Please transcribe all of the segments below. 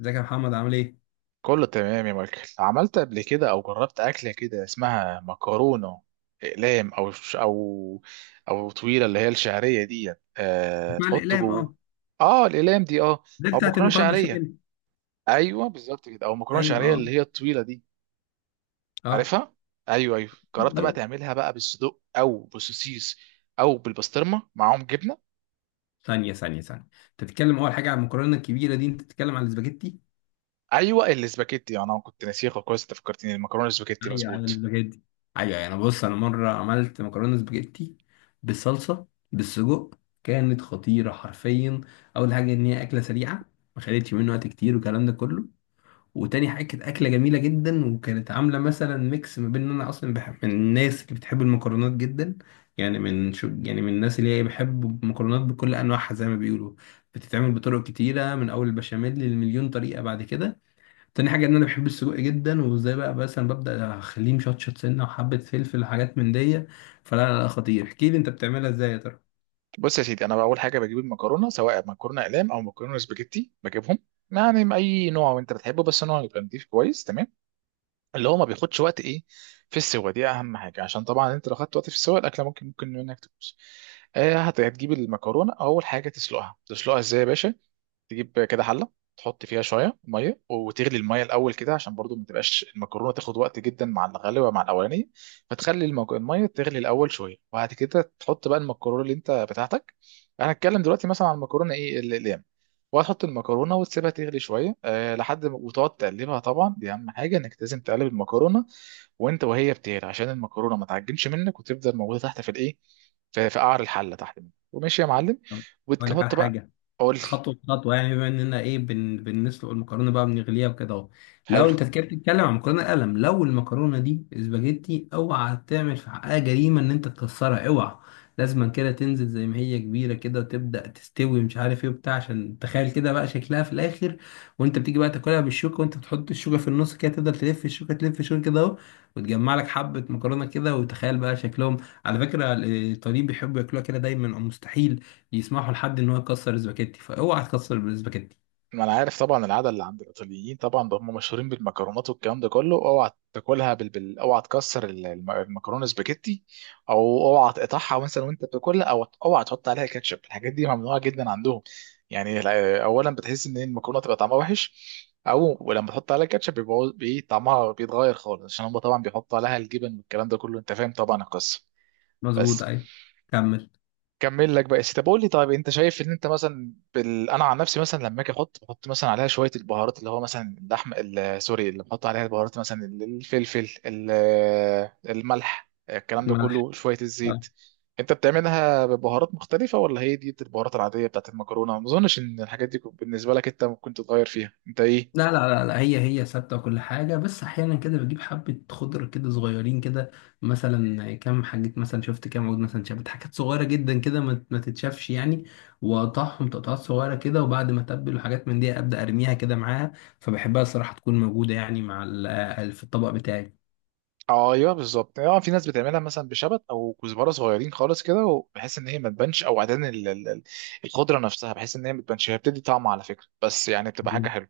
ازيك يا محمد عامل ايه؟ كله تمام يا مايكل. عملت قبل كده او جربت اكله كده اسمها مكرونه اقلام او او طويله اللي هي الشعريه دي؟ أه، اسماع تحط الاقلام جوه اه، اه الاقلام دي اه. دي او بتاعت مكرونه المكرونه شعريه. بالبشاميل. ايوه بالظبط كده، او مكرونه ايوه شعريه اه. اللي هي الطويله دي. اه عارفها؟ ايوه ايوه. ايوه جربت بقى أيوة. تعملها بقى بالصدق او بالسوسيس او بالبسطرمه معاهم جبنه؟ ثانيه، انت بتتكلم اول حاجه عن المكرونه الكبيره دي، انت بتتكلم عن الاسباجيتي. ايوه الاسباجيتي، انا كنت ناسيها كويس، انت فكرتني المكرونه الاسباجيتي ايوه ايوه مظبوط. الاسباجيتي. ايوه، انا بص مره عملت مكرونه سباجيتي بالصلصه بالسجق، كانت خطيره حرفيا. اول حاجه ان هي اكله سريعه، ما خدتش مني وقت كتير والكلام ده كله. وتاني حاجة كانت أكلة جميلة جدا، وكانت عاملة مثلا ميكس ما بين إن أنا أصلا بحب، من الناس اللي بتحب المكرونات جدا. يعني من شو يعني من الناس اللي هي بحب المكرونات بكل أنواعها، زي ما بيقولوا بتتعمل بطرق كتيرة، من أول البشاميل للمليون طريقة بعد كده. تاني حاجة إن أنا بحب السجق جدا، وإزاي بقى مثلا ببدأ أخليه مشطشط سنة وحبة فلفل وحاجات من دي. فلا لا لا خطير، احكيلي أنت بتعملها إزاي يا ترى. بص يا سيدي، انا اول حاجه بجيب المكرونه، سواء مكرونه اقلام او مكرونه سباجيتي بجيبهم يعني من اي نوع انت بتحبه، بس نوع يبقى نضيف كويس، تمام. اللي هو ما بياخدش وقت ايه في السوا، دي اهم حاجه، عشان طبعا انت لو خدت وقت في السوا الاكله ممكن منك تبوظ. آه، هتجيب المكرونه اول حاجه تسلقها. تسلقها ازاي يا باشا؟ تجيب كده حله، تحط فيها شويه ميه وتغلي الميه الاول كده، عشان برضو ما تبقاش المكرونه تاخد وقت جدا مع الغلوه مع الاولاني. فتخلي الميه تغلي الاول شويه وبعد كده تحط بقى المكرونه اللي انت بتاعتك. انا هتكلم دلوقتي مثلا عن المكرونه ايه الايام. وهتحط المكرونه وتسيبها تغلي شويه أه لحد ما- وتقعد تقلبها. طبعا دي اهم حاجه، انك لازم تقلب المكرونه وانت وهي بتغلي، عشان المكرونه ما تعجنش منك وتفضل موجوده تحت في الايه، في قعر الحله تحت منك، وماشي يا معلم. أقول لك على وتحط بقى. حاجة، قول لي. خطوة بخطوة، يعني بما اننا ايه بنسلق المكرونة بقى، بنغليها وكده اهو. لو حلو. انت كده بتتكلم عن مكرونة قلم، لو المكرونة دي اسباجيتي، اوعى تعمل في حقها جريمة ان انت تكسرها، اوعى. لازما كده تنزل زي ما هي كبيرة كده وتبدأ تستوي مش عارف ايه وبتاع، عشان تخيل كده بقى شكلها في الاخر. وانت بتيجي بقى تاكلها بالشوكة، وانت بتحط الشوكة في النص كده تفضل تلف الشوكة، تلف الشوكة كده اهو، وتجمع لك حبة مكرونة كده، وتخيل بقى شكلهم. على فكرة الإيطاليين بيحبوا ياكلوها كده دايما، او مستحيل يسمحوا لحد ان هو يكسر الاسباجيتي، فاوعى تكسر الاسباجيتي. ما انا عارف طبعا العاده اللي عند الايطاليين، طبعا ده هم مشهورين بالمكرونات والكلام ده كله، اوعى تاكلها اوعى تكسر المكرونه سباجيتي، او اوعى تقطعها مثلا وانت بتاكلها، او اوعى تحط عليها كاتشب. الحاجات دي ممنوعه جدا عندهم. يعني اولا بتحس ان المكرونه تبقى طعمها وحش، او ولما تحط عليها كاتشب بيبقى طعمها بيتغير خالص، عشان هم طبعا بيحطوا عليها الجبن والكلام ده كله، انت فاهم طبعا القصه. مظبوط بس. ايوه. كمل. كمل لك بقى. طب قول لي، طيب انت شايف ان انت مثلا انا عن نفسي مثلا لما اجي احط، بحط مثلا عليها شويه البهارات اللي هو مثلا اللحم سوري اللي بحط عليها البهارات، مثلا الفلفل الملح، الكلام ده ملح كله، شويه آه. الزيت. انت بتعملها ببهارات مختلفه ولا هي دي البهارات العاديه بتاعت المكرونه؟ ما اظنش ان الحاجات دي بالنسبه لك انت ممكن تتغير فيها انت ايه. لا هي ثابته وكل حاجه، بس احيانا كده بجيب حبه خضره كده صغيرين كده، مثلا كام حاجه، مثلا شفت كام عود، مثلا شافت حاجات صغيره جدا كده ما تتشافش يعني، واقطعهم تقطعات صغيره كده، وبعد ما اتبل وحاجات من دي ابدا ارميها كده معاها. فبحبها الصراحه تكون موجوده يعني مع في الطبق بتاعي. اه ايوه بالظبط. اه في ناس بتعملها مثلا بشبت او كزبره صغيرين خالص كده، وبحيث ان هي ما تبانش، او عدن الخضره نفسها بحيث ان هي ما تبانش، هي بتدي طعم على فكره، بس يعني بتبقى حاجه حلوه.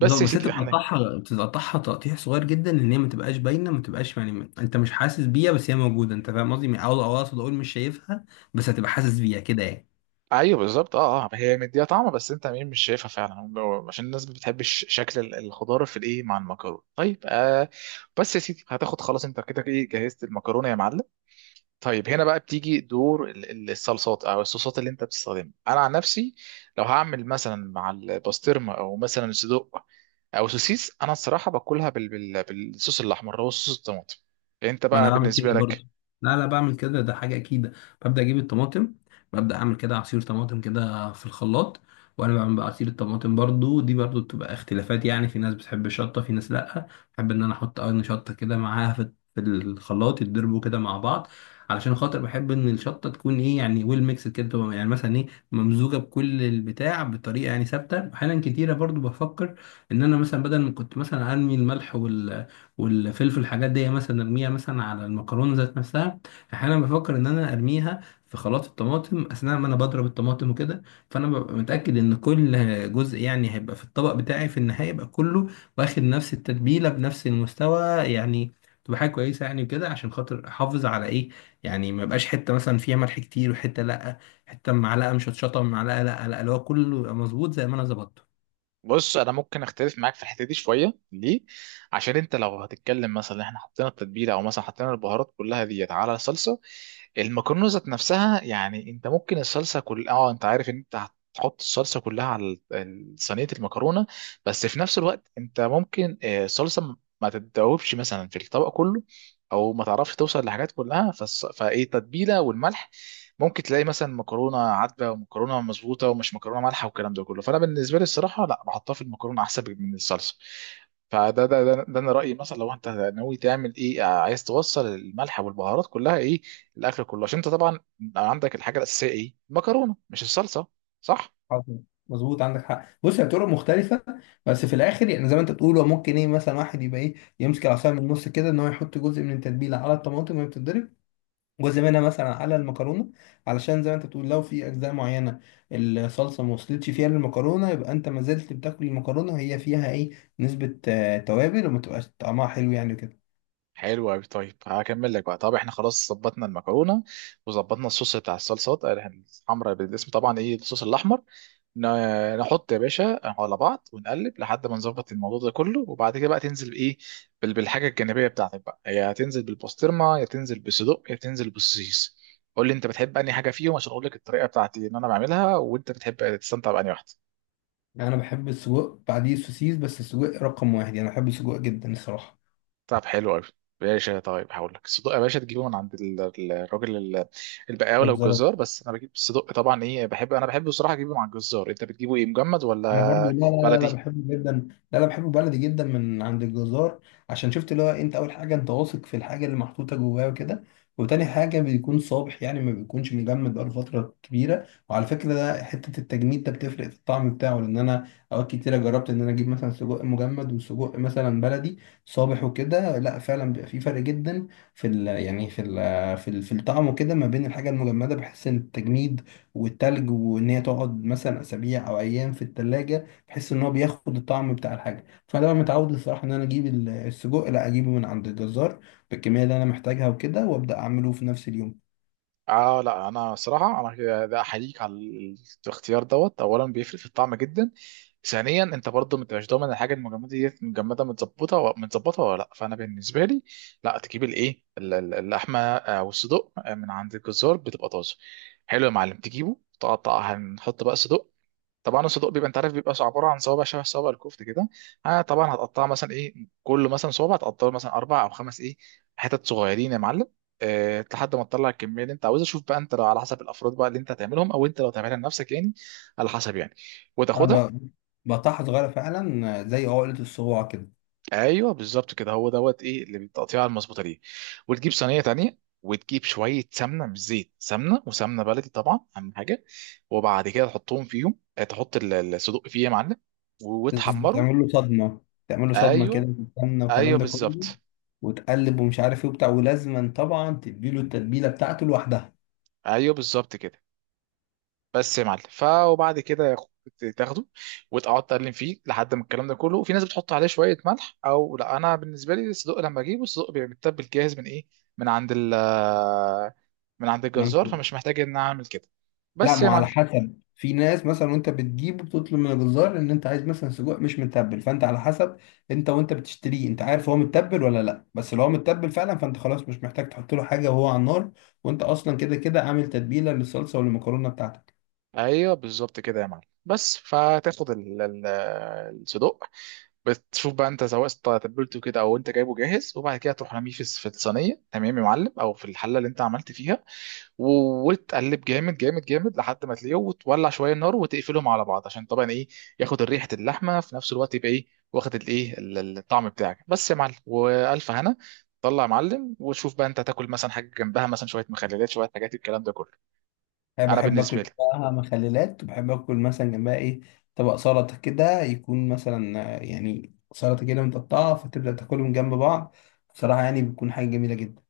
بس بالظبط. يا بس انت سيدي احنا. بتقطعها تقطيع صغير جدا، ان هي ما تبقاش باينه، ما تبقاش يعني انت مش حاسس بيها، بس هي موجوده. انت فاهم قصدي، او اقصد اقول مش شايفها، بس هتبقى حاسس بيها كده يعني. ايوه بالظبط، اه اه هي مديها طعم بس انت مين مش شايفها فعلا، عشان الناس ما بتحبش شكل الخضار في الايه مع المكرونه. طيب آه، بس يا سيدي هتاخد خلاص انت كده ايه، جهزت المكرونه يا معلم. طيب هنا بقى بتيجي دور الصلصات او الصوصات اللي انت بتستخدمها. انا عن نفسي لو هعمل مثلا مع البسطرمه او مثلا صدق او سوسيس، انا الصراحه باكلها بالصوص الاحمر، هو صوص الطماطم. انت ما انا بقى بعمل كده بالنسبه برضو. لك؟ لا بعمل كده، ده حاجه اكيده. ببدا اجيب الطماطم، ببدا اعمل كده عصير طماطم كده في الخلاط. وانا بعمل بقى عصير الطماطم، برضو دي برضو بتبقى اختلافات، يعني في ناس بتحب الشطه، في ناس لا. بحب ان انا احط قرن شطه كده معاها في الخلاط، يتضربوا كده مع بعض، علشان خاطر بحب ان الشطه تكون ايه، يعني ويل ميكس كده، تبقى يعني مثلا ايه، ممزوجه بكل البتاع بطريقه يعني ثابته. احيانا كتيره برضو بفكر ان انا مثلا بدل ما كنت مثلا ارمي الملح وال والفلفل الحاجات دي مثلا ارميها مثلا على المكرونه ذات نفسها، احيانا بفكر ان انا ارميها في خلاط الطماطم اثناء ما انا بضرب الطماطم وكده. فانا ببقى متاكد ان كل جزء يعني هيبقى في الطبق بتاعي في النهايه يبقى كله واخد نفس التتبيله بنفس المستوى، يعني تبقى حاجه كويسه يعني كده عشان خاطر احافظ على ايه، يعني ما يبقاش حته مثلا فيها ملح كتير وحته لا، حته معلقه مشطشطه معلقه لا اللي هو كله يبقى مظبوط زي ما انا ظبطته. بص، انا ممكن اختلف معاك في الحته دي شويه. ليه؟ عشان انت لو هتتكلم مثلا إن احنا حطينا التتبيله او مثلا حطينا البهارات كلها ديت على الصلصه، المكرونه ذات نفسها يعني انت ممكن الصلصه كل اه، انت عارف ان انت هتحط الصلصه كلها على صينيه المكرونه. بس في نفس الوقت انت ممكن آه، الصلصه ما تتذوبش مثلا في الطبق كله، او ما تعرفش توصل لحاجات كلها فايه التتبيله والملح، ممكن تلاقي مثلا مكرونه عدبه ومكرونه مظبوطه ومش مكرونه مالحه والكلام ده كله. فانا بالنسبه لي الصراحه لا، بحطها في المكرونه احسن من الصلصه. فده ده ده, ده انا رايي. مثلا لو انت ناوي تعمل ايه آه، عايز توصل الملح والبهارات كلها ايه الاكل كله، عشان انت طبعا عندك الحاجه الاساسيه ايه المكرونه مش الصلصه. صح؟ حصل. مظبوط، عندك حق. بص هي طرق مختلفة، بس في الآخر يعني زي ما أنت بتقول، هو ممكن إيه مثلا واحد يبقى إيه يمسك العصاية من النص كده، إن هو يحط جزء من التتبيلة على الطماطم وهي بتتضرب، جزء منها مثلا على المكرونة، علشان زي ما أنت بتقول لو في أجزاء معينة الصلصة ما وصلتش فيها للمكرونة، يبقى أنت ما زلت بتاكل المكرونة وهي فيها إيه، نسبة آه، توابل، وما تبقاش طعمها حلو يعني كده. حلو قوي. طيب هكمل لك بقى. طب احنا خلاص ظبطنا المكرونه وظبطنا الصوص بتاع الصلصات آه، يعني الحمراء بالاسم طبعا ايه الصوص الاحمر. نحط يا باشا على بعض ونقلب لحد ما نظبط الموضوع ده كله، وبعد كده بقى تنزل بايه، بالحاجه الجانبيه بتاعتك بقى، يا هتنزل بالبسطرمه يا تنزل بالصدق يا تنزل بالسوسيس. قول لي انت بتحب انهي حاجه فيهم عشان اقول لك الطريقه بتاعتي ان انا بعملها وانت بتحب تستمتع بانهي واحده. أنا بحب السجق بعديه السوسيس، بس السجق رقم واحد، يعني أنا بحب السجق جدا الصراحة. طب حلو قوي باشا. طيب هقول لك، الصدق يا باشا تجيبه من عند الراجل البقاوي او بالظبط. الجزار. بس انا بجيب الصدق طبعا ايه، بحب انا، بحب بصراحه اجيبه مع الجزار. انت بتجيبه ايه، مجمد انا برضو، لا ولا لا لا لا بلدي؟ بحبه جدا. لا بحبه بلدي جدا من عند الجزار، عشان شفت اللي هو انت اول حاجه انت واثق في الحاجه اللي محطوطه جواه وكده، وتاني حاجه بيكون صابح، يعني ما بيكونش مجمد بقاله فتره كبيره. وعلى فكره ده حته التجميد ده بتفرق في الطعم بتاعه، لان انا اوقات كتيره جربت ان انا اجيب مثلا سجق مجمد وسجق مثلا بلدي صابح وكده، لا فعلا بيبقى في فرق جدا في ال، يعني في ال في الطعم وكده، ما بين الحاجه المجمده، بحس ان التجميد والتلج وان هي تقعد مثلا اسابيع او ايام في التلاجة، بحيث ان هو بياخد الطعم بتاع الحاجه. فانا بقى متعود الصراحه ان انا اجيب السجق، لا اجيبه من عند الجزار بالكميه اللي انا محتاجها وكده، وابدا اعمله في نفس اليوم. اه لا انا صراحه انا ده احييك على الاختيار دوت. اولا بيفرق في الطعم جدا. ثانيا انت برضه ما انتش ضامن الحاجه المجمده دي مجمده متظبطه متظبطه ولا لا. فانا بالنسبه لي لا، تجيب الايه اللحمه آه، والصدوق آه، من عند الجزار بتبقى طازه. حلو يا معلم، تجيبه تقطع، هنحط بقى صدق. طبعا الصدوق بيبقى انت عارف بيبقى عباره عن صوابع شبه صوابع الكفت كده. آه طبعا هتقطعها مثلا ايه، كل مثلا صوابع هتقطعه مثلا اربع او خمس ايه، حتت صغيرين يا معلم، آه لحد ما تطلع الكميه اللي انت عاوزها. شوف بقى انت لو على حسب الافراد بقى اللي انت هتعملهم، او انت لو تعملها لنفسك يعني، على حسب يعني، انا وتاخدها. ب- بقطعها صغيره فعلا زي عقله الصباع كده. ايوه بالظبط كده، هو دوت ايه اللي بالتقطيعه المظبوطه دي. وتجيب صينيه تانيه وتجيب شويه سمنه، مش زيت، سمنه، وسمنه بلدي طبعا اهم حاجه. وبعد كده تحطهم فيهم آه، تحط الصدوق فيه يا معلم، وتحمره. تعمل له صدمه، تعمل له صدمه كده ايوه. بالسمنه والكلام ايوه ده كله، بالظبط. وتقلب ومش عارف ايه وبتاع، ولازما طبعا تديله التتبيله بتاعته لوحدها. ايوه بالظبط كده. بس يا معلم ف وبعد كده تاخده وتقعد تقلم فيه لحد ما الكلام ده كله. وفي ناس بتحط عليه شويه ملح او لا، انا بالنسبه لي الصدق لما اجيبه، الصدق بيبقى متبل جاهز من ايه، من عند من عند الجزار، فمش محتاج ان أنا اعمل كده. لا بس ما يا هو على معلم. حسب، في ناس مثلا وانت بتجيبه بتطلب من الجزار ان انت عايز مثلا سجق مش متبل، فانت على حسب انت وانت بتشتريه انت عارف هو متبل ولا لا، بس لو هو متبل فعلا فانت خلاص مش محتاج تحط له حاجه وهو على النار، وانت اصلا كده كده عامل تتبيله للصلصه والمكرونه بتاعتك. ايوه بالظبط كده يا معلم. بس فتاخد الصدق، بتشوف بقى انت سواء تبلته كده او انت جايبه جاهز، وبعد كده تروح رميه في الصينيه تمام يا معلم، او في الحله اللي انت عملت فيها. وتقلب جامد جامد جامد لحد ما تلاقيه، وتولع شويه النار وتقفلهم على بعض، عشان طبعا ايه ياخد ريحه اللحمه في نفس الوقت، يبقى ايه واخد الايه الطعم بتاعك. بس يا معلم والف هنا طلع يا معلم. وشوف بقى انت هتاكل مثلا حاجه جنبها، مثلا شويه مخللات، شويه حاجات الكلام ده كله. انا انا بحب بالنسبه لي. اكل بقى مخللات، وبحب اكل مثلا جنبها ايه، طبق سلطه كده يكون مثلا آه، يعني سلطه كده متقطعه، فتبدا تاكلهم جنب بعض، بصراحه يعني بتكون حاجه جميله جدا.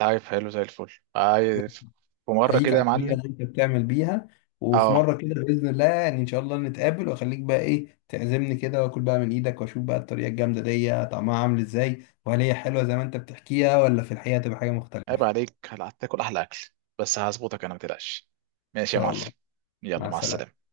عارف، حلو زي الفل، عارف. في مره احييك كده يا على الطريقه معلم. اللي انت بتعمل بيها، وفي اه مره كده باذن الله، يعني ان شاء الله نتقابل واخليك بقى ايه تعزمني كده، واكل بقى من ايدك واشوف بقى الطريقه الجامده دي طعمها عامل ازاي، وهل هي حلوه زي ما انت بتحكيها ولا في الحقيقه تبقى حاجه مختلفه. ان عيب عليك، هتاكل احلى اكل، بس هظبطك انا ما تقلقش. ماشي يا شاء معلم. الله. مع يلا، مع السلامه. السلامه.